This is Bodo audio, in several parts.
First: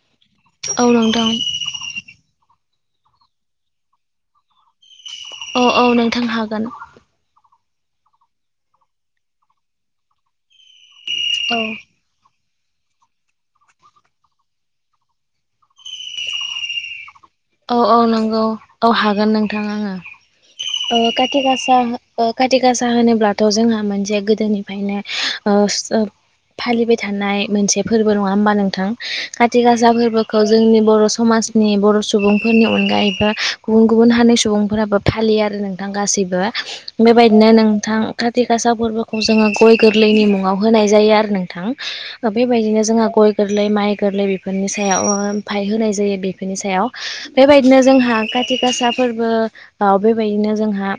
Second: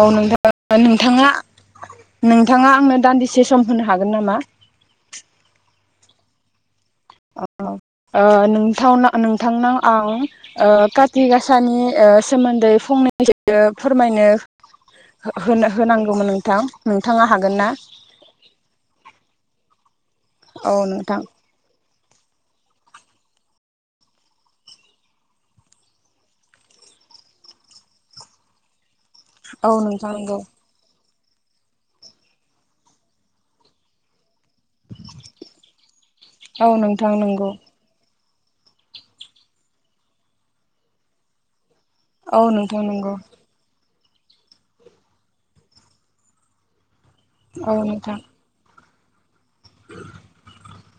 औ नोंथां औ नोंथां नोंथाङा [inaudible] नों नोंथाङा आंनो दान्दिसे सम होनो हागोन नामा? औ औ नोंथां हागोन। अ ओ नोंथावना नोंथांनाव आं ओ खा औ थिगासनि ओ सोमोन्दै फंनसो फोरमायनो हो-होनांगौमोन नोंथां नोंथाङा हागोन ना औ औ नंगौ औ हागोन नोंथां आङो औ ओ नोंथां खाथि गासा ओ खाथि गासा होनोब्लाथ' जोंहा मोनसे गोदोनिफ्रायनो ओ फालिबाय थानाय मोनसे फोरबो नङा होमबा नोंथां? खाथि औ गासा नोंथां नंगौ फोरबोखौ जोंनि बर' समाजनि बर' सुबुंफोरनि अनगायैबा गुबुन गुबुन हानि सुबुंफोराबो फालियो आरो नोंथां गासैबो औ नोंथां नंगौ बेबायदिनो नोंथां काति गासा फोरबोखौ जोङो गय गोरलैनि मुङाव होनाय जायो आरो नोंथां। औ नोंथां बेबायदिनो जोंहा नंगौ गय गोरलै माइ गोरलै बेफोरनि सायावफाय ओ होनाय जायो बेफोरनि सायाव औ बेबायदिनो नोंथां जोंहा खाथि गासा फोरबो अ बेबायदिनो जोंहा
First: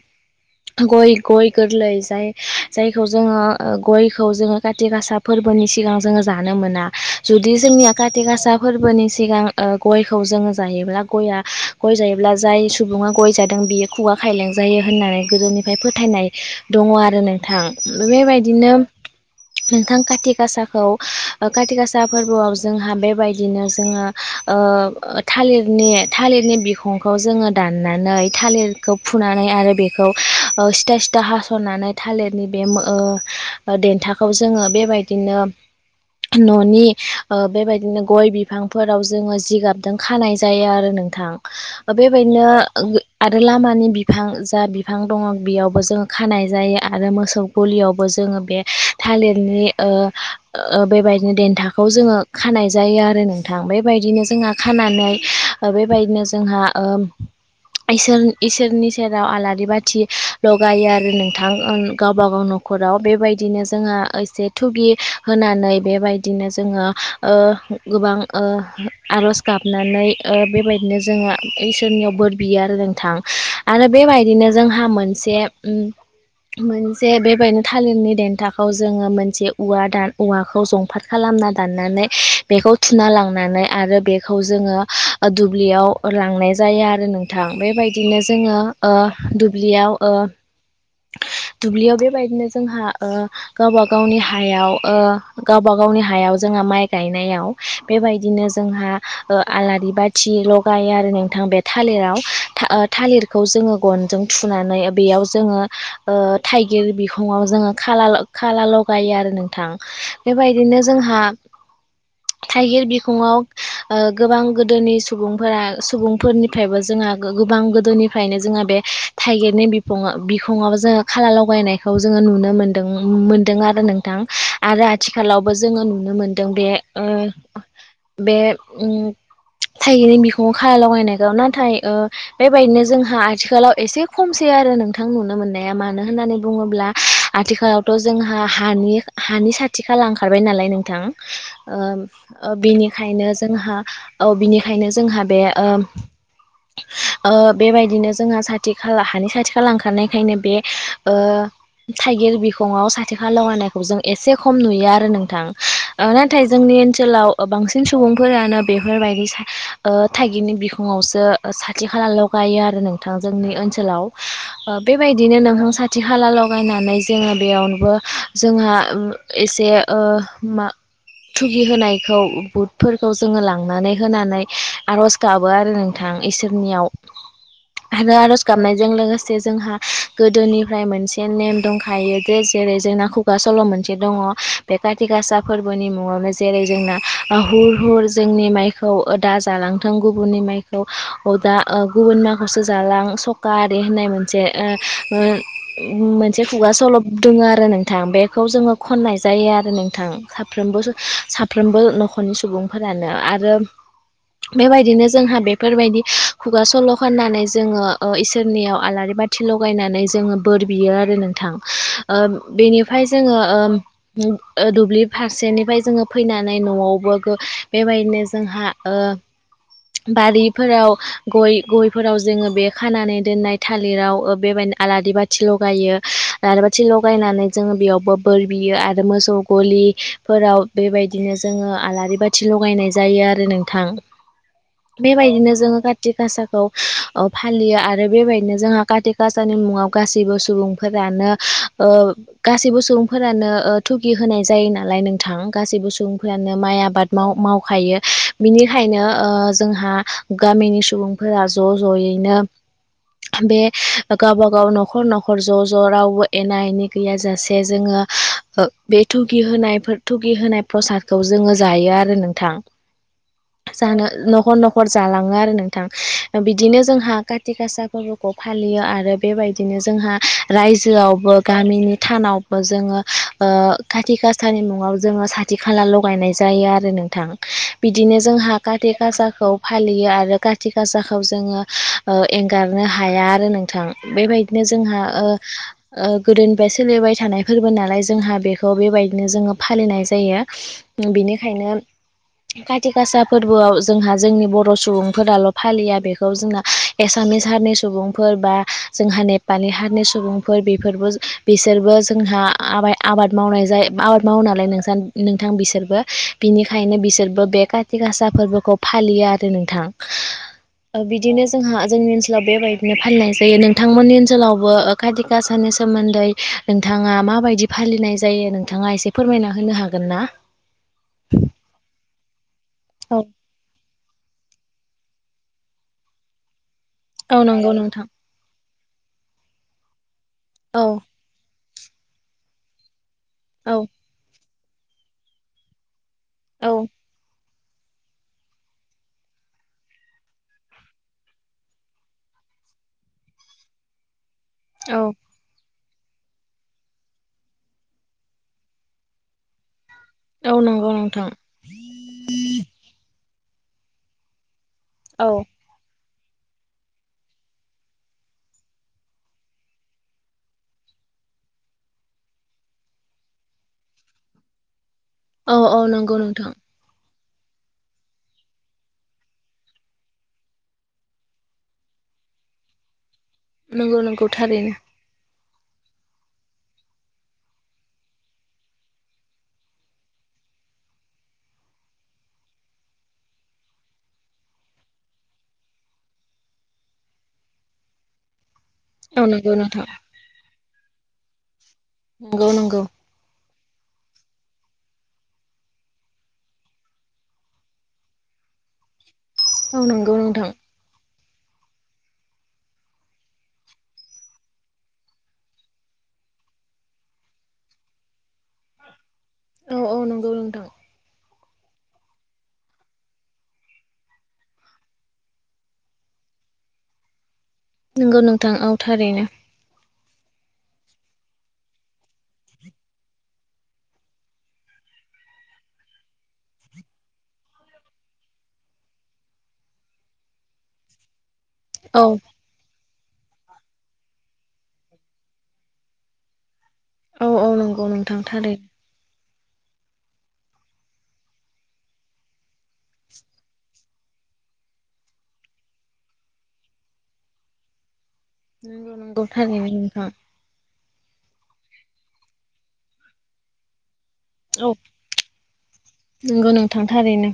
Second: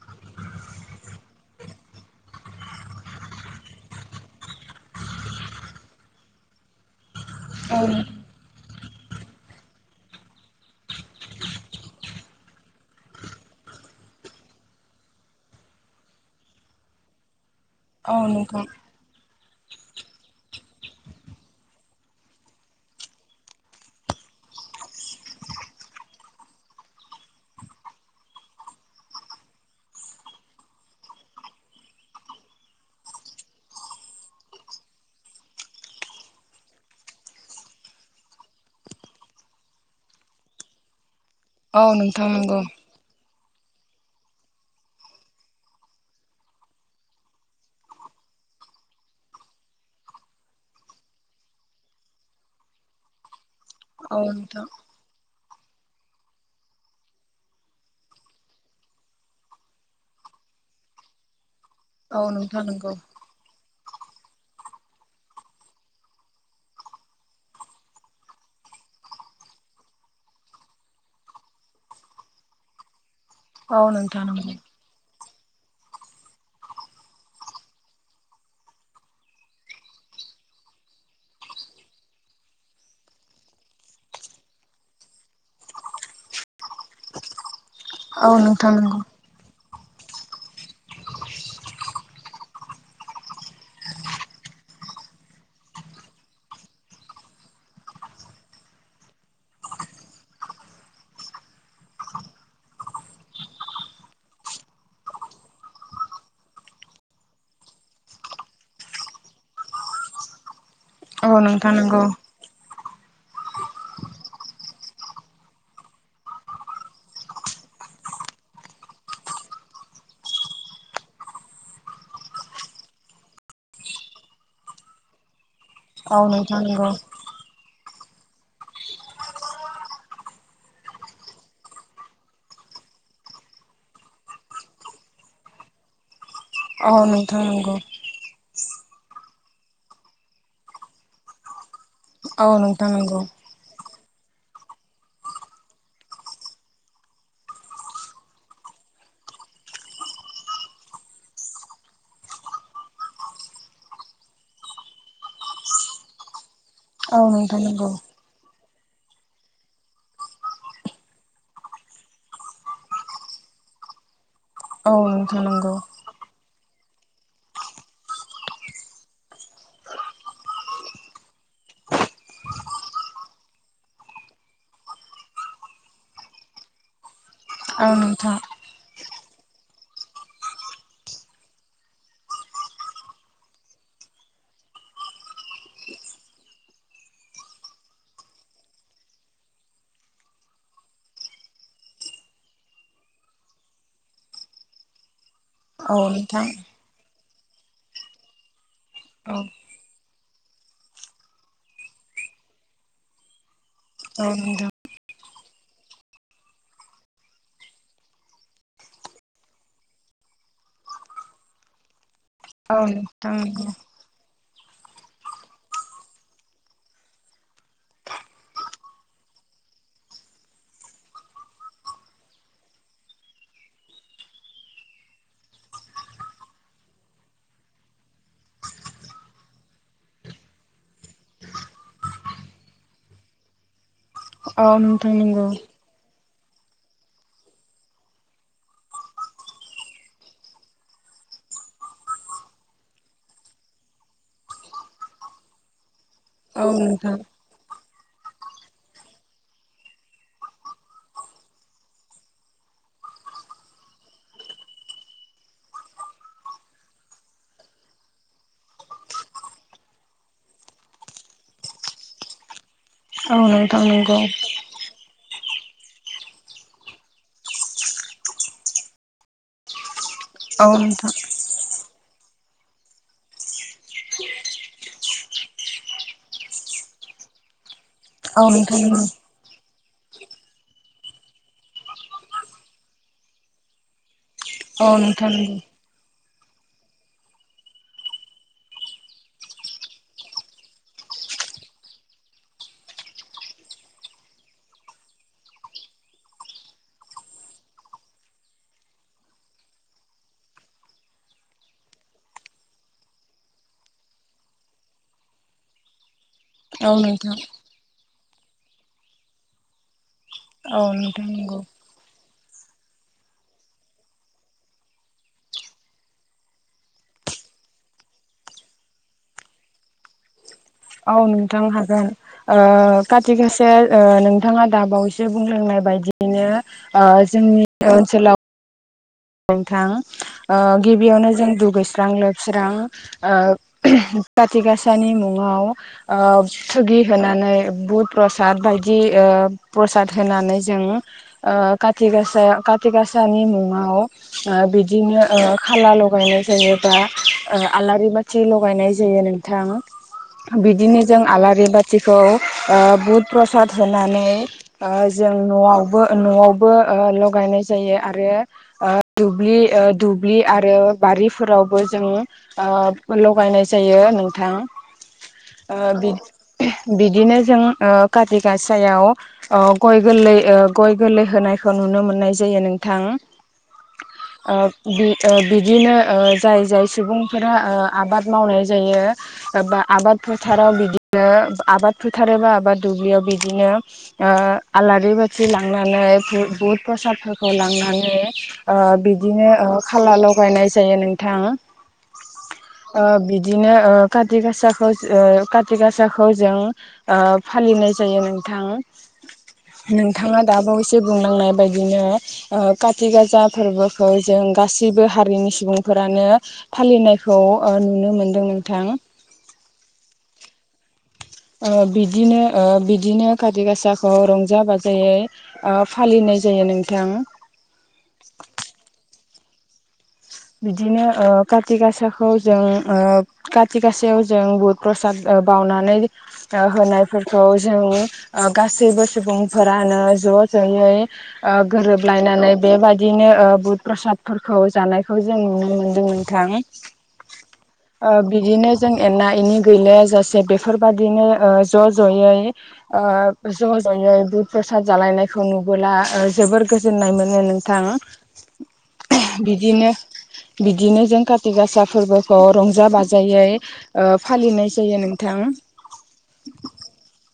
गय गय गोरलै जाय जायखौ जोङो गयखौ जोङो खाथि गासा फोर बोनि सिगां जोङो जानो मोना। जुदि औ जोंनिया खााथि गासा फोरबोनि सिगां ओ गयखौ जोङो जायोब्ला गय जायोब्ला जाय सुबुङा गय जादों बेयो खुगा खायलेंजायो होननानै गोदो निफ्राय फोथायनाय दङ आरो नों थां औ नोंथां बेबायदिनो नोंथां खाथि गासा खौ काथि गासा फोरबोआव जोंहा बेबायदिनो जोङो थालिरनि थालिरनि बिखंखौ जोङो दाननानै थालिरखौ फुनानै आरो बेखौ सिथा सिदा हास'नानै थालिरनि बे देन्थाखौ जोङो बेबायदिनो नो न'नि बेबायदिनो गय बिफांफोराव जोङो जि गाब दों खानाय जायो आरो नोंथां औ नोंथां बेबायदिनो नंगौ आरो लामानि बिफां जा बिफां दङ बेयावबो जों खानाय जायो आरो मोसौ गलियावबो जों बे थालिरनि बेबायदिनो देन्थाखौ जोङो खानाय जायो आरो नों थां बेबायदिनो औ जोंहा नोंथां खानानै बेबायदिनो जोंहा सोर इसोरनि सेराव आलारि बाथि लगायो आरो नोंथां थां औ गावबागाव नोंथां नंगौ न'खराव बेबायदिनो जोंहा एसे थगि होनानै बेबायदिनो जोङो गोबां आर'ज गाबनानै ओ बेबायदिनो जोङहा इसोरनियाव बोर बियो आरो नोंथां औ आरो नोंथां नंगौ बेबायदिनो जोंहा मोनसे उम मोनसे बेबायनो थालिरनि देन्थाखौ जोङो मोनसे औवा दान औवाखौ जंफाद खालामो [unintelligible] दाननानै बेखौ थुना लांनानै खौ जोङो दुब्लियाव लांनाय जायो आरो नोंथां बेबाय बिदिनो औ जोङो नोंथां नंगौ दुब्लियाव [inaudible] दुब्लियाव बेबायदिनो जोंहा गावबा गावनि हायाव गावबा गावनि हायाव जोंहा माइ गायनायाव बेबायदिनो जोंहा ओ आलारि बाथि लगायो आरो नोंथां बे थालिराव थालिरखौ जोङो गन जों थुनानै बिआव जोङो ओ थाइगिर बिखुंआव जोङो खाला ल--ल'गाय नोंथां बेबायदिनो जोंहा औ नोंथां नंगौ थाइगिर बिखङाव ओ गोबां गोदोनि सुबुंफोरा सुबुंफोरनिफ्रायबो जोंहा गोबां गोदोनिफ्रायनो जोंहा बे थाइगिरनि बिफ बिफङाव जोङो खाला लगायनायखौ जोङो नुनो मोनदों मोनदों आरो नोंथां आरो आथिखालावबो जोङो औ नुनो मोनदों नोंथां नंगौ बे उम थायैनि बिखौङ खालागनायखौ नाथाय बेबायदिनो जोंहा आथिखालाव एसे खमसि आरो नोंथां नुनो मोननाया मानो होन्नानै बुङोब्ला औ नोंथां नंगौ आथिखालावथ' जोंहा हानि हानि साथि खाला ओंखारबाय नालाय नोंथां औ नोंथां नंगौ बेनिखायनो औ बिनिखायनो जोंहा बे ओ बेबायदिनो जोंहा सथि खाला हानि साथि खाला ओंखारनायखायनो बे थाइगिर बिखङाव साथि खाालगानायखौ जों एसे खम नुयो आरो नोंथां नाथाय जोंनि औ ओनसोलाव नोंथां बांसिन नंगौ सुबुं नो बेफोरबायदि थाइागगिरनि बिखङावसो साथि खाललाल' गायो आरो नोंथांजों जोंनि ओनसोलव ओ औ बेबादिनो नोंथां नंगौ साथिखाला लगायनानै जोङो बेयावनोबो जोंहा एसे मा थुगि होनायखौ बुध फोरखौ जोङो लांनानै होनानै आर'ज गाबो आरो नोंथां इसोरनियाव औ आरो नोंथां आर'ज गाबनायजों लोगोसे से जोंहा गोदोनिफ्राय मोनसे नेम दंखायो दे जेरै जोंना खुगा सल' मोनसे दङ बे काति गासा फोरबोनि मुङावनो जेरै जोंना अ हुर हुर जोंनि माइखौ ओ दा जालांथों गुबुननि माइखौ अ दा गुबुन माइखौ सोजालां सका आरि होननाय मोनसे ओ ओ औ नोंथां मोनसे खुगा सल' दङो आरो नोंथां बेखौ जोङो खननाय औ जायो आरो नोंथां साफ्रबोस साफ्रोमबो नखर खरनि सुबुंफोरानो आरो औ नोंथां बेबायदिनो जोंहा बेफोरबायदि खुगा सल' होननानै जोङो इसोरनियाव आलारि बाथि लगायनानै जोङो बोर बियो आरो नोंथां ओ औ बेनिफ्राय नोंथां जोङो नंगौ ओम ओ दुब्लि फारसेनिफ्राय जोङो फैनानै न'आव बोगो बेबायदिनो जोंहा ओ बारिफोराव गय गयफोराव जोङो बे खानानै दोननाय थालिराव ओ बेबायदि आलारि बाथि लगायो आलारि बाथि लगायनानै जोङो बेयावबो बोर बियो आरो मोसौ गलि दुब्लिफोराव बेबायदिनो जोङो आलारि बाथि लगायनाय जायो आरो नोंथां औ नोंथां नंगौ बेबायदिनो जोङो काति गासा खौ ओ फालियो आरो बेबायदिनो जोंहा खाति गासानि मुङाव गासैबो सुबुंफोरानो ओ गासैबो सुबुंफोरानो ओ थुगि होनाय जायो नालाय नोंथां गासैबो सुबुंफोरा नो औ माइ आबाद नोंथां माव-मावखायो बिनिखायनो ओ जोंहा गामिनि सुबुंफोरा ज' ज'यैनो बे गावबा गाव न'खर न'खर ज' ज' रावबो एना एनि गैयाजासे जोङो ओ बे थुगि होनायफोर थुगिहोनाय प्रसाद खौ जोङो जायो आरो नोंथां औ नोंथां जानो नंगौ नखर नखर जालां ओ आरो नोंथां बिदिनो जोंहा काटि गासा फोरबोखौ फालियो आरो बेबायदिनो जोंहा औ नोंथां रायजोआवबो गामिनि थानावबो जोङो ओ खाथि गासानि मुङाव जोङो साथिखौ खाला लागायनाय जायो आरो नोंथां बिदिनो औ जोंहा नोंथां खाटि नंगौ गासाखौ फालियो आरो खाथि गासाखौ जोङो एंगारनो हाया आरो नोंथां बेबायदि बिदिनो औ जोंहा ओ नोंथां नंगौ ओ गोदोनिफ्राय सोलिबाय थानाय फोरबो नालाय जोंहा बेखौ बेबायदिनो जोङो फालिनाय जायो बिनिखायनो खाथि गासा फोरबोआव जोंहा जोंनि बर' सुबुंफोराल' फालिया बेखौ जोंना एसा मिस हारनि सुबुंफोर बा जोंहा नेपालि हारनि सुबुंफोर बेफोरबो बिसोरबो जों जोंहा आबाय आबाद मावनाय जायो आबाद मावो नालाय नोंसा नोंथां बिसोरबो बिनिखायनो औ नोंथां बिसोरबो बे काति गासा फोरबोखौ फालियो आरो नोंथां औ ओ नोंथां बिदिनो नंगौ जोंहा जोंनि ओनसोलाव बेबायदिनो फालिनाय जायो नोंथांमोननि ओनसोलावबो खाथि गासानि सोमोन्दै नोंथाङा मा बायदि फालिनाय जायो नोंथाङा एसे फोरमायना होनो हागोन ना औ नोंथां हागोन ओ औ खाथि गासाया ओ नोंथाङा दाबावैसो जे बुंलोंनाय बायदियैनो ओ औ जोंनि नंगौ नोंथां ओनसोलाव नोंथां ओ औ गिबियावनो जों दुगैस्रां लोबस्रां औ ओ काटि गाासानि मुङाव ओ औ थुगि होनानै बुद प्रसाद बायदि ओ प्रसाद होनानै जों ओ कटि गासा काटि गासानि मुङाव ओ औ बिदिनो ओ खाला लगायनाय जायो बा ओ आलारि बाथि लगायनाय जायो औ नोंथां नंगौ बिदिनो जों नोंथां आलारि बाथिखौ ओ बुध प्रसाद होनानै ओ औ जों न'आवबो न'आवबो ओ लगायनाय जायो आरो ओ दुब्लि ओ दुब्लि आरो बारिफोरावबो जोङो ओ लगायनाय जायो नोंथां औ ओ औ नंगौ बिद नोंथां बिद बिदिनो जों ओ काति गाासायाव गय गोरलै गय गोरलै होनायखौ नुनो मोननाय जायो नोंथां। नंगौ नंगौ ओ थारैनो। बि ओ बिदिनो ओ जाय जाय सुबुंफोरा ओ आबाद मावनाय जायो बा आबाद फोथाराव बिदिनो आबाद फोथार एबा आबाद दुब्लियाव बिदिनो ओ आलारि बाथि लांनानै बुत प्रसादफोरखौ लांनानै ओ औ बिदिनो नंगौ ओ नोंथां खाला लगायनाय जायो नोंथां। नंगौ नंगौ ओ बिदिनो ओ काति गासाखौ ओ काति गासाखौ जों ओ फालिनाय जायो नों थां औ नंगौ नोंथाङा नोंथां दाबावसो बुंलांनाय बायदिनो ओ काति गासा फोरबोखौ जों गासैबो हारिनि सुबुंफोरानो फालिनायखौ ओ नुनो मोनदों नोंथां औ औ नंगौ नोंथां। ओ‌ बिदिनो ओ बिदिनो काति गासाखौ रंजा बाजायै फालिनाय जायो नोंथां। नोंगौ नोंथां औ थारैनो बिदिनो ओ काति गासाखौ जों ओ काति गाासायाव जों बुद प्रसात ओ‌ बावनानै ओ होनाय जों गासैबो सुबुंफोरानो ज' ज' जयै ओ औ गोरोबलायनानै बेबायदिनो ओ बुद प्रसादफोरखौ जानाय खौ जों नुनो मोनदोंमोन नोंथां। औ औ नों ओ बिदिनो जों एननाय एनि गैलायाजासे बेफोरबायाददिनो ओ ज' ज'यै ओ ज' ज'यै गु प्रसाद जालायनायखौ नुबोला ओ जोबोर गोजोननाय मोनो नोंथां। नोंगौ नोंगौ थारैनो बिदिनो नोंथां बिदिनो जों काति गासा फोरबोखौ रंजा बाजायै ओ‌ औ फालिनाय जायो नोंथां। नंगौ नोंथां थारैनो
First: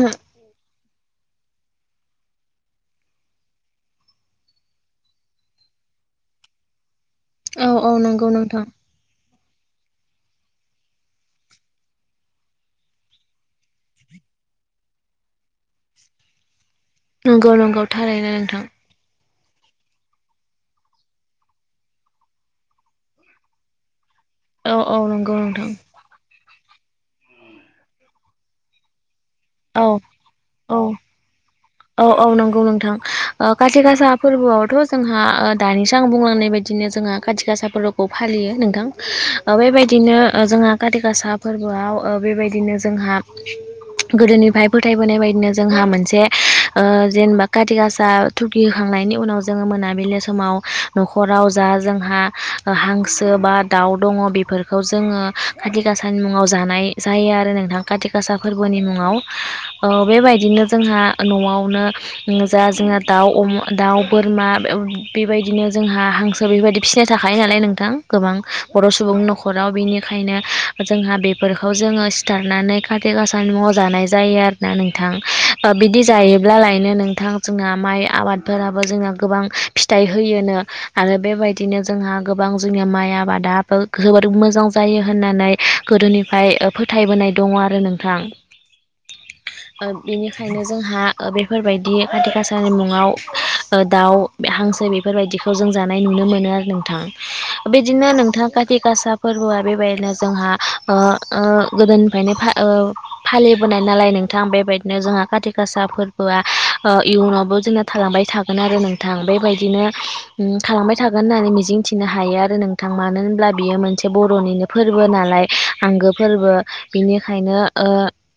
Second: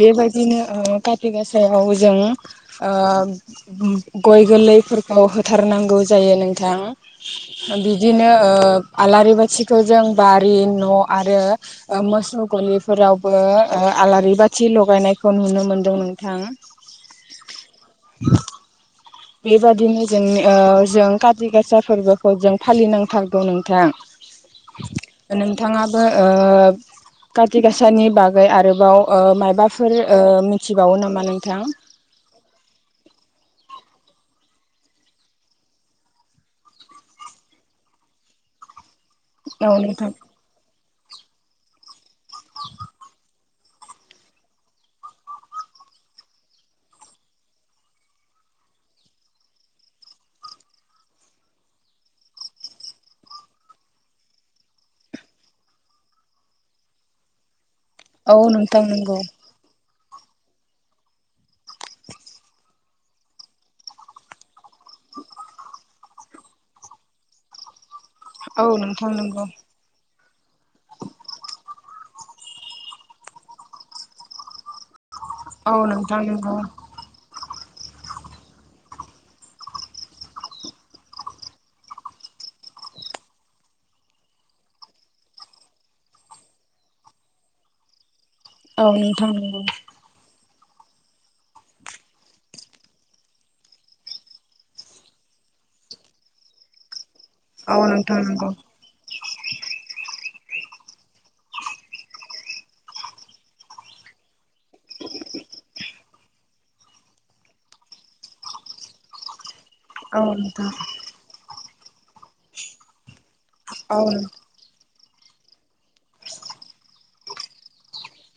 बेबायायदिनो ओ खाथि गासायाव जों ओ गय गोरलैफोरखौ होथारनांगौ जायो नोंथां औ ओ औ नंगौ बिदिनो ओ नोंथां आलारि बाथि खौ जों बारि न' आरो ओ मोसौ गलिफोरावबो आलारि बाथि थि लगायनायखौ नुनो मोन्दों नोंथां। नंगौ नंगौ थारायनो नोंथां बेबादिनो जों जों ओ काति गासा फोरबोखौ जों फालिनांथारगौ औ औ नंगौ नोंथां नोंथां नोंथाङाबो ओ काति गाासानि बागै आरोबाव ओ औ मायबाफोर ओ औ मिथिबावो नामा नोंथां? औ औ नंगौ नोंथां ओ काति गासा फोरबोआवथ' जोंहा दानिसो आं बुंलांनाय बायदिनो जोंहा खााथि गासा फोरबोखौ फालियो नोंथां। ओ औ नोंथां बेबायदिनो ओ जोंहा खाति गासा फोरबोआव ओ बेबायदिनो जोंहा गोदोनिफाय फोथायबोनाय बायदिनो जोंहा मोनसे ओ जेनेबा काति गासा थुखि होखांनायनि उनाव जोङो मोनाबिलि समाव न'खराव राव जा जोंहा हांसो बा दाउ दङ बेफोरखौ जोङो काति गाासानि मुं मुङाव जानाय जायो आरो नोंथां काति गासा औ फोरबोनि नोंथां मुङाव नंगौ औबेबायदिनो जोंहा न'आवनो जा जोंहा दाउ अमा दाउ बोरमा बेबायदिनो जोंहा हांसो बेबायदि फिसिनाय थाखायो नालाय नोंथां गोबां औ बर' नोंथां सुबुंनि नंगौ न'खराव बिनि ओंखायनो जोंहा बेफोरखौ जोङो सिथारनानै काति गासानि मुङाव जानाय जायो आरोना नोंथां। औ ओ बिदि नोंथां जायोब्ला नंगौ लायनो नोंथां जोंहा माइ आबादफोराबो जोंना गोबां फिथाइ होयोनो आरो बेबायदिनो जोंहा गोबां बां जोंनि माय आबादाबो मोजां जायो होननानै गोदोनिफ्राय फोथायबोनाय दं। दङ' आरो नोंथां। औ नोंथां नंगौ ओंखायनो जोंहा ओ बेफोरबायदि खाथि गासाानि मुङाव ओ दाउ हांसो बेफोरबायदि इखौ जों जानाय नुनो मोनो आरो नोंथां औ बेदिनो नोंथां नंगौ काति गासा फोरबोआ बेबायदिनो जोंहा ओ ओ गोदोनिफ्रायनो फा ओ फालिबोनाय नालाय नोंथ थां बेबायदिनो जोंहा सा फोरबोआ ओ इयुनावबो जोंना थालांबाय थागोन आरो नोंथां बेबाय बिदिनो औ उम नोंथां थालांबाय थागोन होन्नानै मिजिंथिनो हायो आरो नोंथां मानो होन ब्ला बियो औ मोनसे बर'निनो फोर फोरबो नालाय आंगो फोरबो बिनिखायनो ओ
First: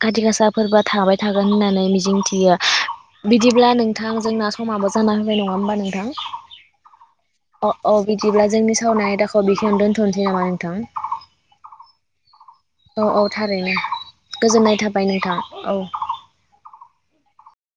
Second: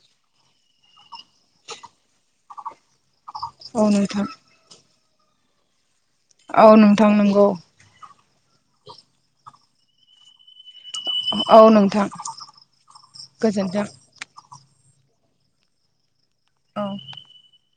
काति गासा फोरबोआ थाबाय थागोन होनना नै मिजिंथियो बिदिब्ला नोंथां जोंना समाबो जाना होबाय नङा होम्बा नोंथां? औ नोंथां नोंगौ। अ औ बिदिब्ला जोंनि सावनाय आयदाखौ बिखिनियावनो दोनथ'नोसै नामा नोंथां। औ नोंथां गोजोन्थों। गोजोन्नाय थाबाय नोंथां औ। औ।